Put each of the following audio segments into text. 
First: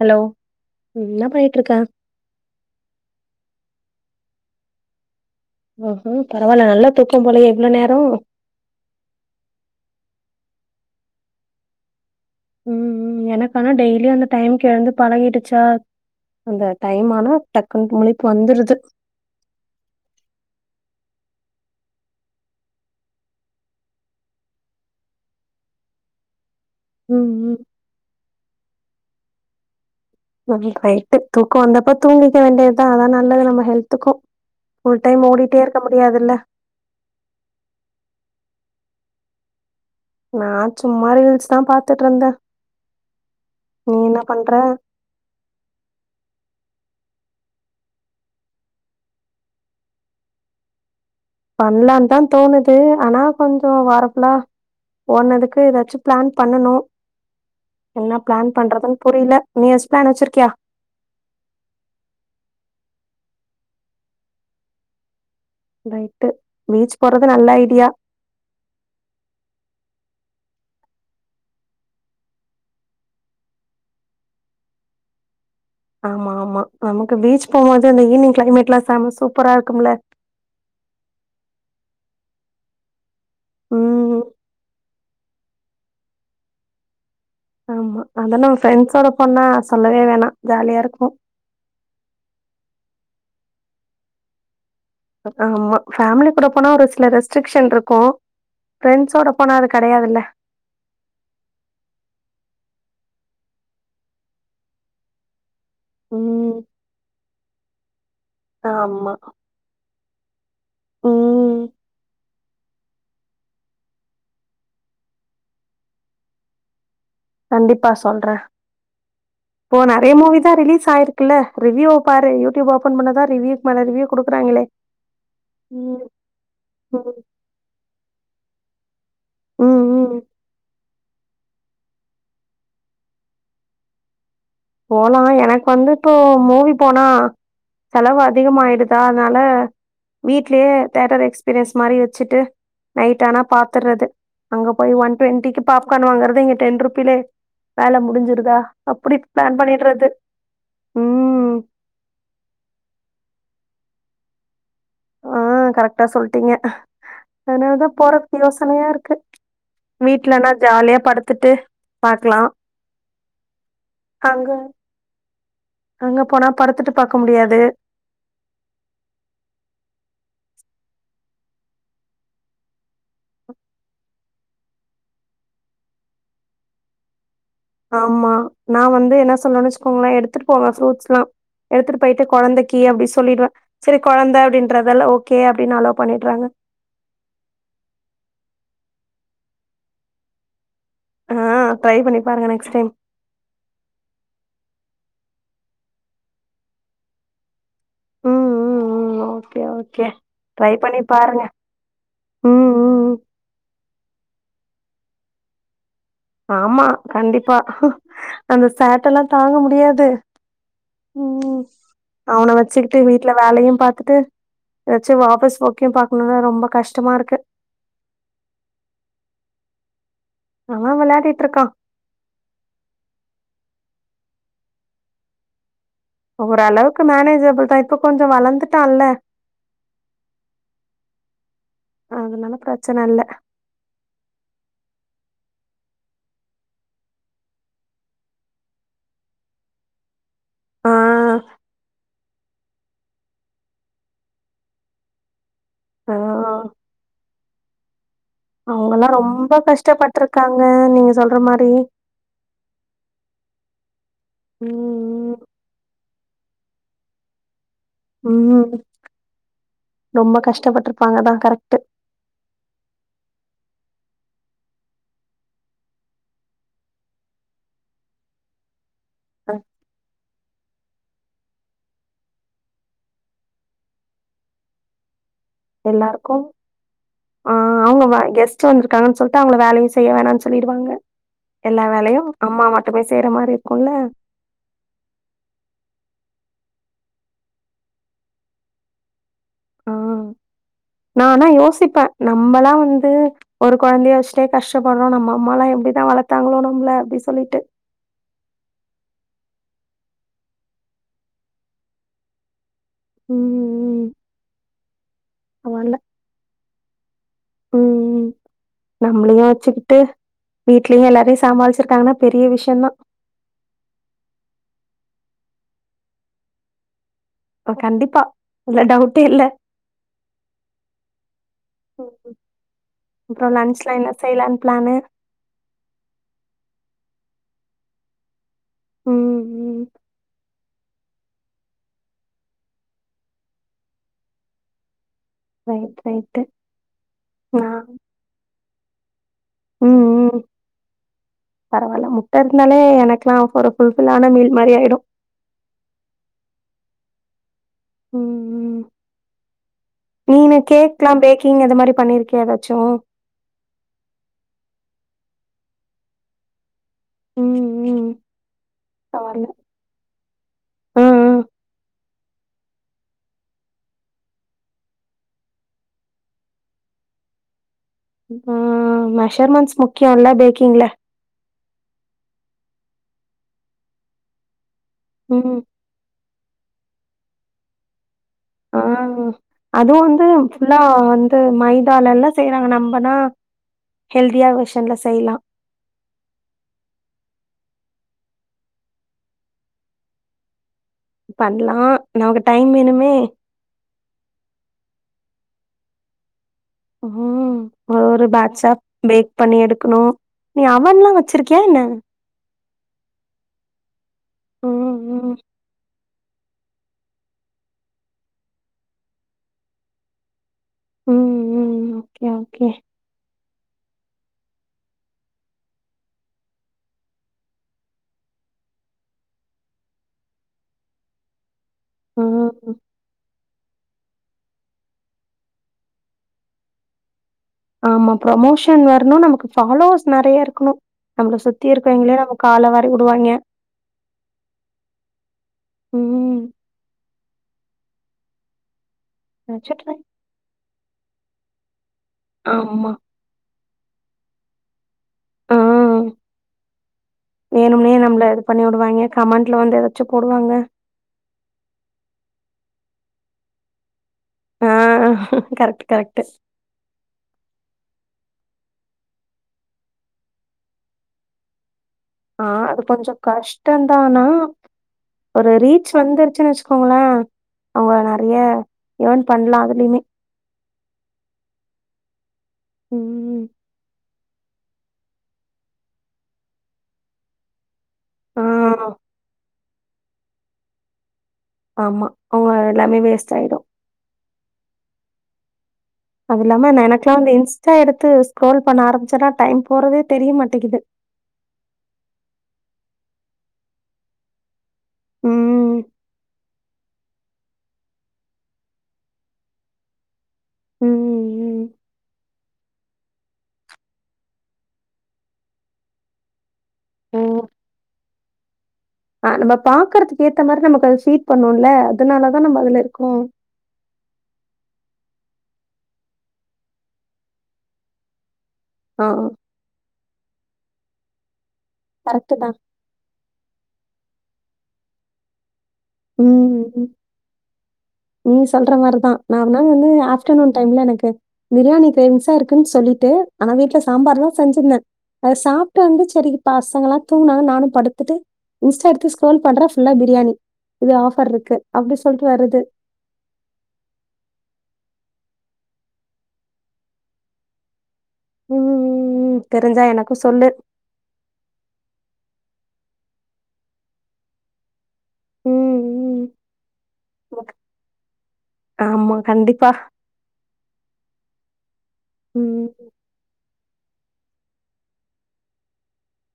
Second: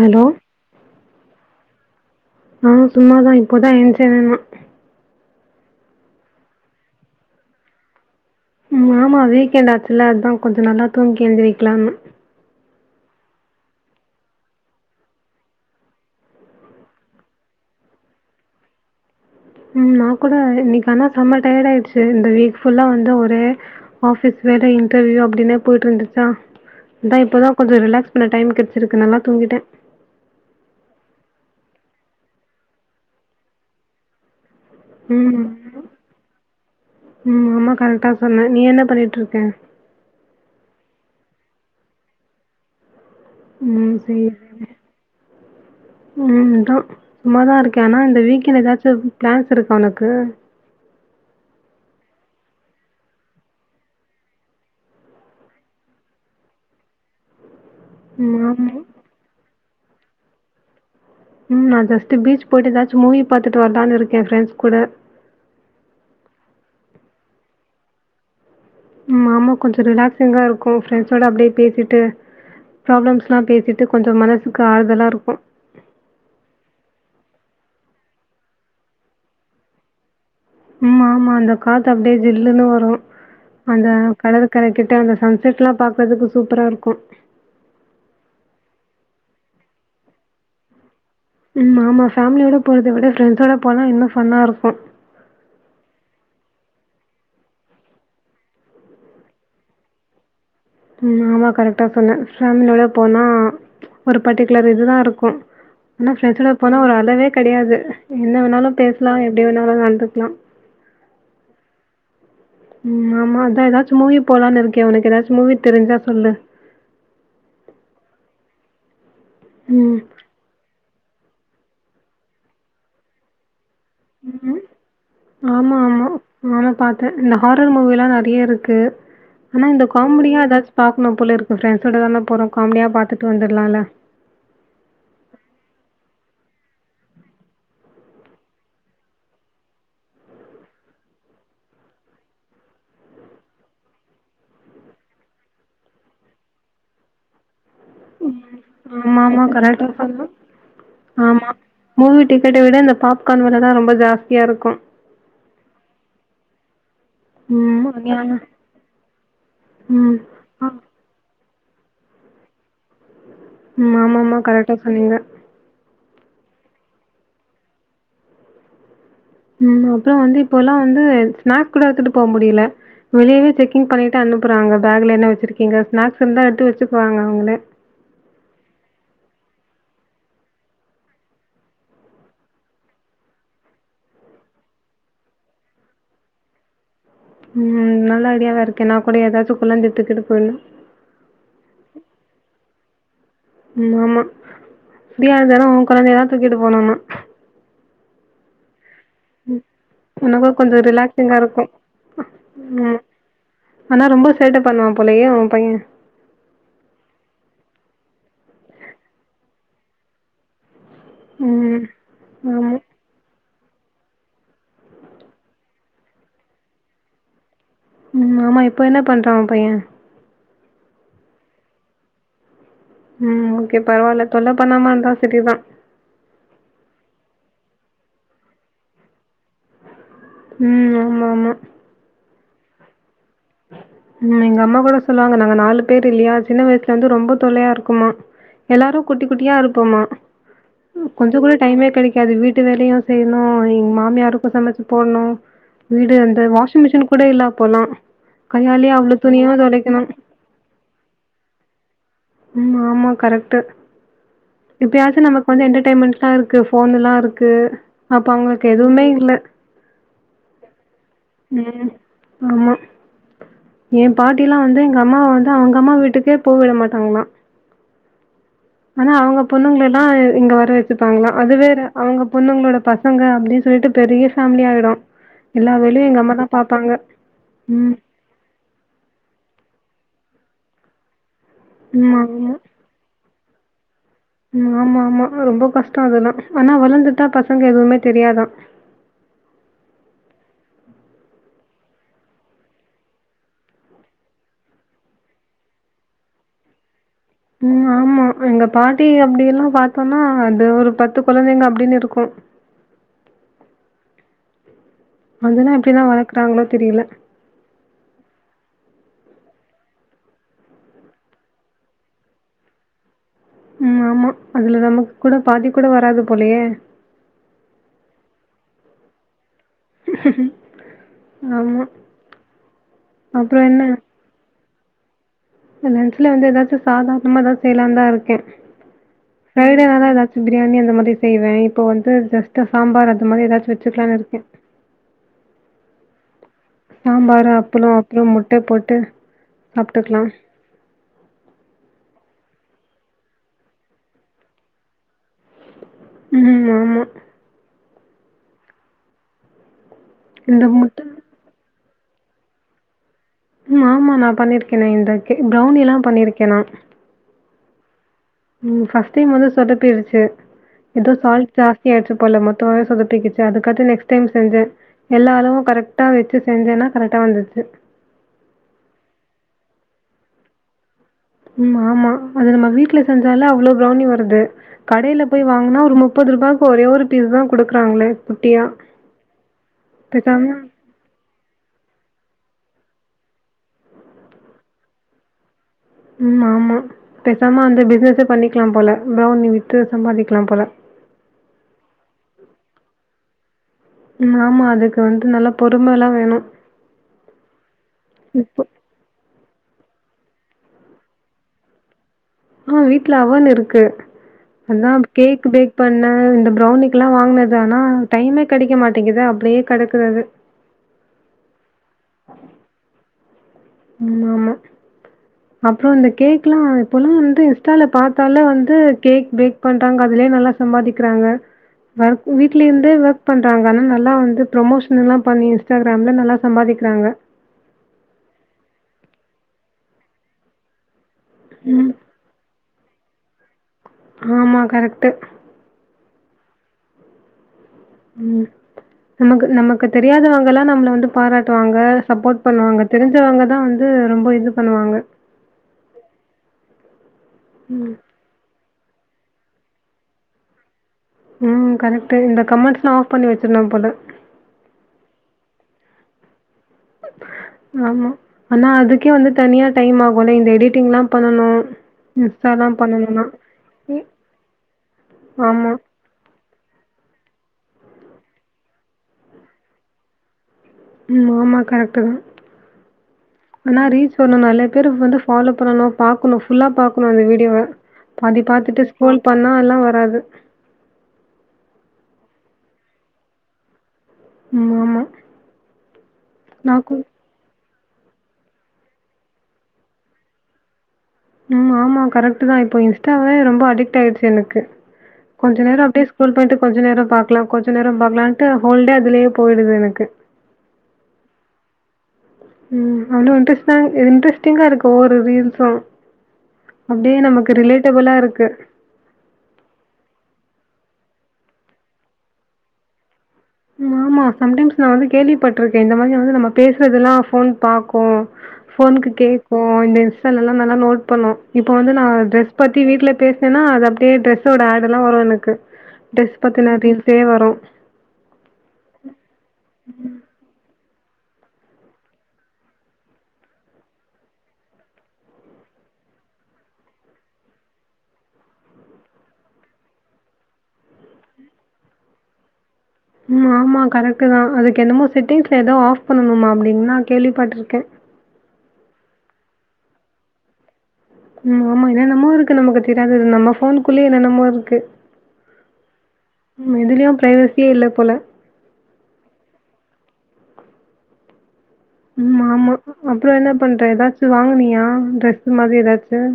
Hello என்னா பண்ணிட்டு இருக்கே [inaudible] ஆஹ் சும்மாதான் இப்போதான் என்சேயன் நான் ஹஹ பரவாயில்ல நல்ல தூக்கம் போல இவ்வளவு நேரம் உ ஆமா வீக்கெண்ட் ஆச்சல்ல அதுதான் கொஞ்சம் நல்லா தூங்கி எழுஞ்சிருக்கலாம்னு ம் எனக்க ஆனா டெய்லியும் அந்த டைம் குஎழந்து பழகிடுச்சா அந்த டைம் ஆனா டக்குன்ன முழிப்பு வந்துருது ம் நான் கூட இன்னைக்கு ஆனா செம்மர் டயர்ட் ஆயிடுச்சு இந்த வீக் புல்லா வந்து ஒரே ஆபிஸ் வேட இன்டர்வியூ அப்படின்னே போயிட்டு இருந்துச்சா அதான் ம் ம் இப்போதான் கொஞ்சம் ரிலாக்ஸ் பண்ண டைம் கிடைச்சிருக்கு அங்கு நல்லா தூங்கிட்டேன் ரைட்டு் தூக்கம் வந்தப்போ தூங்கிக்க வேண்டியதுதான் அதான் நல்லது நம்ம ஹெல்த்துக்கும் உம் ரொம்ப கரெக்டா சொன்னே நீ என்ன பண்ணிட்டு இருக்க ச நான் சும்மா ரீல்ஸ் தான் பார்த்துட்டு இருந்தேன் உம் சரி உம்ட சும்மாதான் இருக்கேன் ஆனா இந்த வீக்கண்ட் ஏதாச்சும் பிளான்ஸ் இருக்கா உனக்கு பண்லானு தான் தோணுது ஆனா கொஞ்சம் வரபல்லாம் போறதுக்கு ஏதாச்சும் பிளான் பண்ணணும் என்ன ம் பிளான் ஆமா பண்றதுன்னு புரியல எஸ் ப்ளான் வச்சிருக்கியா உம் நான் ஜஸ்ட் பீச் போயிட்டு ஏதாச்சும் மூவி பார்த்துட்டு வரலான்னு இருக்கேன்ஃப்ரெண்ட்ஸ் கூட ரைட்டு பீச் போறது நல்ல ஐடியா ம்மா கொஞ்சம் ரிலாக்ஸிசிங்கா இருக்கும் ஃப்ரெண்ட்ஸோட அப்படியே பேசிட்டு ப்ராப்ளம்ஸ் எலாம் பேசிட்டு கொஞ்சம் மனசுக்கு ஆறுதலா இருக்கும் ஆமா ஆமா நமக்கு பீச் போகும்போது இந்த ஈவி்னிங் கிளைமேட் எல்லாம் செம சூப்பரா இருக்கும்ல உம் ஆமா அந்த காத்து அப்படியே ஜில்லுன்னு வரும் அந்த ம் கடற் கரை கிட்ட அந்த ச செட்லாம் பா்கறதுக்கு சூப்பரா இருக்கும் ஆமா அத நம்ம ஃப்ரெண்ட்ஸோட போனா சொல்லவே வேணாம் ஜாலியா இருக்கும் ம் ஆமா ஃபேமிலியோட போறத விட ஃப்ரெண்ட்ஸோட போனா இன்ன ஃபன்னா இருக்கும் ஆ ஃபேமிலி கூட போனா ஒரு சில ரெஸ்ட்ரிக்ஷன் இருக்கும் ப்ரெண்ட்ஸோட போனா அது கிடையாதுல்ல உம் ஆமா கரெக்டா சொன்னே ஃபேமிலியோட போனா ஒரு பர்ட்டிகுலர் இதுதான் இருக்கும் ஆனா ப்ரெண்ட்ஸோட ம் போனா ஒரு அளவே கிடையாது என்ன வேனும்ணாலும் பேசலாம் எப்படி வேணாலும் நடந்து ந ஊம் ஆமா அதான் ஏதாச்சும் மூவி போலான்னு இருக்கேன் உனக்கு ஏதாச்சும் மூவி தெரிஞ்சா சொல்லு கண்டிப்பா சொல்றே இப்போ ம். நிறைய மூவி தான் ரிலீஸ் ஆயிருக்கு ல்ல ரிவியூ பாரு யூடியூப் ஓபன் பண்ணதான் ரிவியூ உம் ஆமா ஆமா ம் ஆமா பார்த்தேன் ம் இந்த ஹாரர் மூவி எல்லாம் நிறைய இருக்கு இருக்கு ஆனா ம் இந்த ம் காமெடியா ஏதாச்சும் பா போகும் போலஇருக்கு ஃப்ரண்டஸோட தானே போறோம் காமெடியா பார்த்துட்டு வந்துருலாம்ல போலாம் எனக்கு வந்து இப்போ மூவி போனா செலவு அதிகம் ஆயிடுதா அதனால வீடலயே தேயேட்டர் எக்ஸ்பீரியன்ஸ் மாதிரி வச்சுட்டு நைட் ஆனா பாத்துறது அங்க போய் ஒன் டுவெண்ட்டிக்கு பாப்கார்ன் வாங்குறது இங்க டென் ருப்பில வேலை ம். முடிஞ்சிருதா அப்டிப் ஆமாமா. ஆமா மூவி டிக்கெட்டை விட இந்த பாப்கார்ன் விலை தான் ரொம்ப ஜாஸ்தியா இருக்கும் ஆஹ் கரெக்டா சொல்லிட்டீங்க ம் அதனாலதான் அதான. போறது யோசனையா இருக்கு ம் வீடலனா ஆ ஜாலியா படுத்துட்டு பாக்கலாம் ம் ஆமா ஆமா கரெக்டா சொன்னீங்க அங்க போனா படுத்துட்டு பாாரக்க முடியாது உஹம் அப்புறம் வந்து இப்ப எல்லாம் வந்து ஸ்நாக்ஸ் கூட எடுத்துட்டு போக முடியல வெளியவே செக்கிங் பண்ணிட்டு அனுப்புறாங்க பேக்ல என்ன வச்சிருக்கீங்க ஸ்நாக்ஸ் இருந்தா எடுத்து வச்சுக்குவாங்க அவங்களே ஆமா நான் வந்து என்ன ல்லச்சக்கோங்களேன் எடுத்துட்டு போவேன் ஃப்ரூட்ஸ் எல்லாம் எடுத்துட்டு போயிட்டு குழந்தை கீ அப்படி சொல்லிடுன் சரி குழந்தை அப்படின்றதெல்ல ஓகே அப்படின்னு அலோ பண்ணிடுறாங்க உம் நல்ல ஐடியாவா இருக்கே நான் கூட ஏதாவது குழந்தையை தூக்கிட்டு போயிடனும் ஆஹ் ட்ரை பண்ணி பாருங்க நெக்ஸ்ட் டைம் உ ஆமா தடிய தரம் உன் குழந்தைல்லாம் தூக்கிட்டு போனோனா ஹம் ஹம் உஹம் உனக்கு கொஞ்சம் ரிலாக்டிங்கா பாருங்க இருக்கும் ம் ம் ம் ஆனா ரொம்ப பண்ணுவான் போலையே அவன் பையன் ஆமா கண்டிப்பா அந்த சேட்டெல்லாம் தாங்க முடியாது உஹம் ம் அவனை ஆமா வச்சுக்கிட்டு வீட்டுல வேலையும் பாத்துட்டு ஏதாச்சும் வாபஸ் போக்கியும் பாக்கணும்னா ரொம்ப கஷ்டமா இருக்கு உம் ஆமா இப்ப என்ன பண்றான் உ பையன் ஆமா விளையாடிட்டு இருக்கான் உம் ஓகே பரவாயில்ல தொல்ல பண்ணாம இருந்தா சரிதான் ஓரளவுக்கு மேனேஜபிள் தான் இப்ப கொஞ்சம் வளர்ந்துட்டான்ல உம் ஆமா ஆமா அதனால பிரச்சனை இல்ல உம் எங்க அம்மா கூட சொல்லுவாங்க நாங்க நாலு பேர் இல்லையா சின்ன வயசுல வந்து ரொம்ப தொலையா இருக்குமா எல்லாரும் குட்டி குட்டியா இருப்போமா ஆ கொஞ்சம் கூட டைமே கிடைக்காது வீட்டு வேலையும் செய்யலும் எங்க மாமியாருக்கும் சமைச்சு போடணும் ஆ வீடு அந்த வாஷிங் மிஷின் கூட இல்ல அப்பல்லாம் கையால அவங்கல்லா அவள துணிய ரொம்ப துவைக்கணும் கஷ்டப்பட்ருக்காங்க நீங்க சொல்ற மாரி உம் ஆம கரெக்ட் இப்பயாவது ம் நம்ம கொஞ்சம் என்டர்டெயின்மென்ட் [unintelligible] இருக்கு போன் எல்லாம் இருக்கு அப்ப ம் அவங்களுக்கு ம் எதுவுமே இல்ல ரொம்ப கஷ்டப்பட்ருப்பாங்கதா கரெக்ட்டு உம் ஆமா என் பாட்டி எல்லாம் வந்து எங்க அம்மாாவ வந்து அவங்க அம்மா வீட்டுக்கே போவிட மாட்டாங்களாம் ஆனா அவங்க பொண்ணுங்க எல்லாம் இங்க வர வச்சுப்பாங்களாம் அது வேற அவங்க பொண்ணுங்களோட பசங்க அப்படின்னு சொல்லிட்டு பெரிய பேஃபேமிலி ஆயிடும் எல்லா வேலையும் எங்க அம்மா எல்லாருக்கு தான் பார்ப்பாங்க ஆ ம் அவங்க வ கெஸ்ட் வந்திருக்கான்னு சொல்லிட்டு அவங்க வேலையும் செய்யவேணாம்னு சொல்லடுவாங்க எல்லா ம் வேலையும் ஆமா அம்மா மட்டுமே செய்யற மாதிரி ஒல ஆமா ஆமா ரொம்ப கஷ்டம் அததெல்லாம் ஆனா வளர்ந்துட்டா பசங்க எதுவுமே தெரியாதான் நானா யோசிப்பேன் நம்மல்லாம் வந்து ஒரு குழந்தைய வச்சுிட்டே கஷ்டப்படுறோம் நம்ம அம்மயெல்லாம் எப்படிதான் வளர்த்தாங்களோ நம்மள அப்படி உம் ஆமா எங்க பாட்டி அப்படி எல்லாம் பார்த்தோம்னா அது ஒரு பத்து குழந்தைங்க அப்படின்னு இருக்கும் உஹம் உ உம் அதுல்லாம் எப்டிதான் வளர்க்குறாங்களோ தெரியல ம் நம்மளயும் வச்சுக்கிட்டு வீட்லயும் எல்லாரையும் சமாளிச்சிருக்காங்கன்னா பெரிய விஷயம்தான் ம் ஆமா அதுல நமக்கு கூட பாதி கூட வராது போலையே கண்டிப்பா இல்ல டவுட்ட இல்ல ஆமா அப்பறம் என்ன பிளனு லன்ஞ்சுல வந்து ஏதாச்சும் சாதாரணமாாதான் செய்யலாம் தான் இருக்கேன் ம் டைரி ம் நல்லா ஏதாச்சும் பிரியாணி அந்த மாரி செய்வேன் இப்போ வந்து ஜஸ்ட் சாம்பார் அது மாரி ஏதாச்சும் வச்சுக்கலாம்னு இருக்கேன் ரய்ட்டு ரய்ட்டு சாம்பார் அப்பளம் அப்பறம் முட்ட போட்டு எட்டு உம் உம் பரவாயல்ல மு இருனாலே எனக்குெல்லாம் ல்பில்ன மீல் மாரி ஆயிடும் ம் ஆமா ம் ம் நீ இந்த கேக் முட்டை எலாம் பேக்கிங் மாரி பண்ணிருக்கியா ஏதாச்சும் ஆமா நான் பண்ணிருக்கேன் இந்பெளநீர் எல்லாம் பண்ணிருக்கேன் நா ம் ம் ம் பஸ்ட் டைம் பரவால்ல வந்து சொல்ல போய்டுச்சு ஆ ஏதோ சால்ட் ஜாஸ்தி ஏச்சி போல மொத்தமாகவே சுதுப்பிச்சு அதுக்காகத்து நெக்ஸ்ட் டைம் செஞ்சேன் எல்லா அளவும் கரெக்டா வச்சு செஞ்சேன்னா கரெக்டா வந்துச்சு ம் மெஷர்மன்ஸ் முக்கியம்ல்ல பேக்கிங்கள ம் ஆமா அது நம்ம வீட்டுல செஞ்சால அவ்வளவு ப்பெளனி வருது கடயில போய் ம் வாங்கனா ஒரு முப்பது ரூபா ஒரே ஒரு பீஸ் தான் குடுக்குறாங்களே குட்டியா. ஆ அதுவும் வந்து பேசாம புஃபுல்லா வந்து மைதாள எல்லாம் செய்றாங்க நம்மனா ஹெல்தியா விஷயன்ல செய்யலாம் உமா ஆமா பேசாம அந்த பிசினஸ பண்ணிக்கலாம் போல பௌனி விட்டு சம்பாதிக்கலாம் போல பண்ணலாம் நமக்கு டைம் வேணுமே ஆமா அதுக்கு வந்து நல்லா பொறுமை எல்லாம் வேணும் ம் அவரு இப்போ பாசாப் பேக் பண்ணி எடுக்கணும் நீ அவுல்லாம் வச்சிருக்கியா என்ன ஆஹ வீட்டுல அவ்வுல் இருக்கு அத ம் ம் கேக் பேக் பண்ண என்ன இந்த பிரௌனிக்கு எல்லாம் வாங்கினது ஆனா டைமே கெடைக்க மாட்டேங்குத அப்டியே கிடக்கு ம் ம் ஓகே ஓகே ம்ம் ஆமா அப்பறம் இந்த கேக் எல்லாம் இப்ல்லாம் வந்து இன்ஸ்டால பாத்தால வந்து கேக் பேக் பண்றாங்க அதுலயே நல்லா சம்பாதிக்கிறாங்க வ வீட்ல ம் இருந்து ஒர் பண்றாங்கனா நல்லா வந்து ப்ரமோஷன் எல்லாம் பண்ணி இன்ஸ்டாகிராம்ல நல்லா சம்பாதிக்கிறாங்க ஆமா ப்ரமோஷன் வரணும் நமக்கு ஃபாலோஸ் நெறைய இருக்கணும் நம்மள சுத்தி ம். இருக்கவங்களே நம்ம கால வாரி உடுவாங் கிய ஆமா கரெக்டு ம் உம் நமக்கு நமக்கு நெஜமே. தெரியாதவங்க எல்லாம் நம்மள வந்து பாராட்டுவாங்க சப்போர்ட் பண்ணுவாங்க ஆமா. தெரிஞ்சவங்க தான் வந்து இது ரொம்ப இது பண்ணுவாங்க ஆ வேணும்னே நம்மள இது பண்ணிவிட ங்க கமெண்ட்ல வந்து ஏதாச்சும் போடுவாங்க ம் கரெக்ட் இந்த கமெண்ட்ஸ்ல்லாம் ஆஃப் பண்ணி வச்சரானும் போல ஆ கரக்ட் கரக்ட் ஆமா ஆனா அதுக்கே வந்து தனியா டைம் ஆகும்ல இந்த எடிட்டிங் எல்லாம் பண்ணணும் ஆ இன்ஸ்டாலாம் அது கொஞ்சம் பண்ணணும்னா. கஷ்டம ம். தானா ஒரு ஆமா. ரீச் வந்துருச்சுன்னு கோங்கள அவங்க நெறைய ஈன் பண்ணலாம் அதுலயுமே ம் ஆமா கரெக்ட் தான் ம் ஆன ரீச் ஸ நெறைய பேர் வந்து ஃபாலோ பண்ணணும் ஃபுல்லா பாக்கணும் அந்த வீடியோவ பாதி ஆ பாத்துட்டு ஸ்குரோல் பண்ணாலாம் வராது ஆமா அவங்க எல்லாமே வேஸ்ட் ஆயிடும் ஆமா அதுயில்லாம நான் கூட எனக்குகளம் இன்ஸ்ட் எடுத்து ஸ்க்ரோல் பண்ண ஆரம்பிச்சேன்னா டைம் போறதே தெரிய மாட்டேங்கிது உம் ஆமா கரெக்ட் தான் இப்போ இன்ஸ்டாவே ரொம்ப அடிக்ட் ஆயிடுச்சு எனக்கு கொஞ்சம் ம். நேரம்ப்படியே ஸ்குரோல் பண்ணிட்டு கொஞ்ச நேரம் பாக்கலாம் கொஞ்சம் நேரம் பாக்கலாம்ட்டு ஹோலிடே அதுலேயே போயிடுது எனக்கு ம் ம் ம் அவளும் இன்ட்ரெஸ்ட் இன்ட்ரெஸ்டிங்கா இருக்கும் ரீல்ஸும் அப்டியே ஓ! நமக்கு ரிலேட்டபிளா இருக்கு சீட் பண்ணும்ல அதனால தான் நம்ம அதுல இருக்கும் ஆமா சம்டைம்ஸ் நான் வந்து கேள்விப்பட்டிருக்கேன் இந்த மாதிரி வந்து நம்ம பேசுறதல்லாம் போன் பாக்கும் ஆ. போனுக்கு கேக்கும் இந்த இன்ஸ்டல்லாம் நல்லா நோட் பணம் இப்ப வந்து நான் கரெக்ட்டு தான். டிரெஸ் பத்தி வீட்டுல பேசினேன்னா அது அப் ஏ டிரெஸ்ஸோட ஆடர்யெல்லாம் வரும் எனக்கு டிரெஸ் ம். பத்தின ம். ரீல்ஸே வரும் நீ சொல்ற மாதிரிதான் நானும் வந்து ஆஃப்டர்நூன் டைம்ல எனக்கு பிரியாணி தோனிட்டு இருக்குன்னு சொல்லிட்டு ஆனா வீட்டுல சாம்பார் தான் செஞ்சிருந்தேன் அதை சாப்பிட்டு வந்து சரிப்ப பசங்கயெல்லாம் தூங்கினாங்க நானும் படுத்துட்டு இன்ஸ்டா எடுத்து ஸ்க்ரோல் பண்றேன் ஃபுல்லா பிரியாணி இது ஆஃபர் இருக்கு அப்படி சொல்லிட்டு வருது உம் ஆமா கரெக்ட்டு தான் அதுக்கு என்னமோ செட்டிங்ஸ்ல ஏதோ ஆஃப் பண்ணணுமா அப்படின்னு நான் கேள்விப்பட்டிருக்கேன் உம் உம் உம் தெரிஞ்சா எனக்கும் சொல்லு ம் ஆமாங்க நம்மோ ஊருக்குள்ள இருக்குறது நமக்கு தெரியாது நம்ம போனுக்குள்ளயே என்னன்னம்மோ இருக்கு ம், ம். ம் எதுலயும் ஓகே. பிரைவசியே இல்லை போல ஆமா, கண்டிப்பா. உம் ம். ஆமா அப்புறம் என்ன பண்ற ஏதாச்சு வாங்கினியா ட்ரெஸ்ஸு மாதிரி ஏதாச்சும்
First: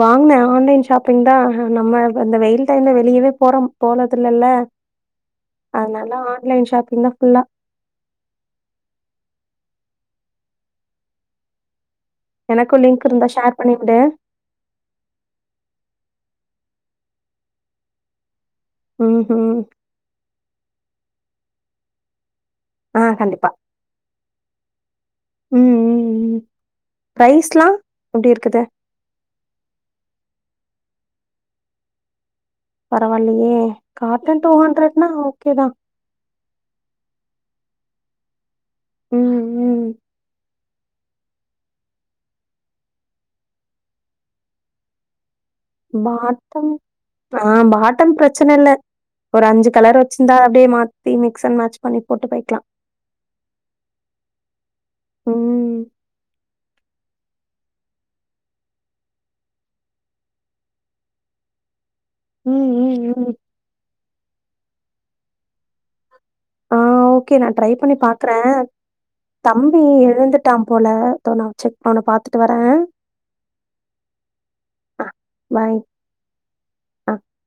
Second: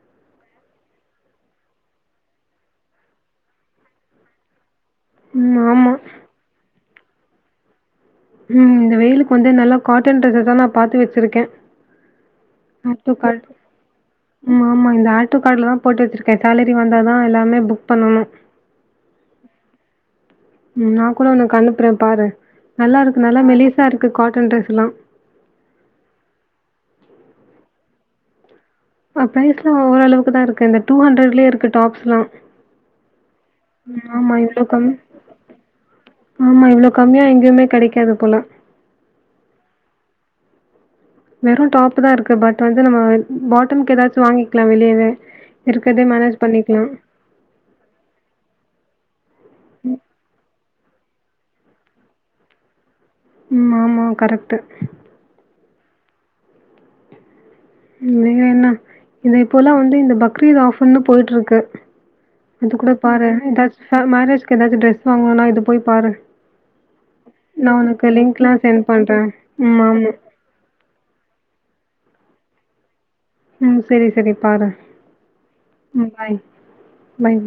வாங்கினேன் ஆன்லைன் ஷாப்பிங் தான் நம்ம இந்த வெயில் டைம்ல வெளியவே போறோம் போனதில்லைல ம். ஆமா. அதனால்லா ஆன்லைன் ஷாப்பிங் இல்ல போலாம் உம் இந்த வெயிலுக்கு வந்து நல்லா காட்டன் ட்ரெஸ் தான் நான் பாத்து வச்சிருக்கேன் எனக்கும் லிங்க் ஆர்டோ இருந்தா கார்டு ஷேர் பண்ணி விடு. உம் ஆமா இந்த ஆர்டோ கார்டுலதான் போட்டு வச்சிருக்கேன் சேலரி வந்தாதான் எல்லாமே புக் பண்ணணும் உம் உம் உம் நான் கூட உனக்கு அனுப்புறேன் பாரு நல்லா ஆ இருக்கு நல்லா மெலிசா இருக்கு காட்டன் ட்ரெஸ்லாம் உம் உம் உம் பரைஸ் எல்லாம் எப்படி இருக்குது பரைஸ் எல்லாம் ஓரளவு தான் இருக்கு இங்க டூ ஹண்ட்ரட்லயே இருக்கு டாப்ஸ் எல்லாம் பரவாயில்லையே காரட்டன் டூ கம்மி ஹண்ட்ரட்னா ஓகேதான் இருக்கலாம் உம் உம் வெறும் டாப் தான் இருக்கு பட் வந்து நம்ம பாட்டம்க்கு ஏதாச்சும் வாங்கிக்கலாம் வெளியவே இருக்கறதே மேனேஜ் பாட்டம் பண்ணிக்கலாம். ஆஹ பாட்டம் பிரச்சனை இல்லை ஒரு அஞ்சு கலர் வச்சிருந்தா அப்படியே மாத் தி மிக்ஸ்சா மேட்ச் பண்ணி போட்டு போய்கக்கலாம் ஆமா கரெக்ட்டு ம். இனிமே என்ன இத இப்போல்லாம் வந்து இந்த பக்ரீத் ஆஃபர்ன்னு போயிட்டு இருக்கு ம், அது கூட ம், ம். பாருன் ஏதாச்சும் மேரேஜ்க எதாச்சும் டிரெஸ் வாங்குவும்னா இது போய் பாரு ஆ ஓகே நான ட்ரை நான் பண்ணி உனக்கு பாக்குறேன் லிங்க்லாம் சென்ட் பண்றேன். ம். தம்பி ஆமா. எழுந்துட்டான் போலோ நான் செக் பண்ண பா த்துட்டு வரேன் உம் செரி செரி பாரு ஆ பாய். ம் பாய் ஆ பை. பாய்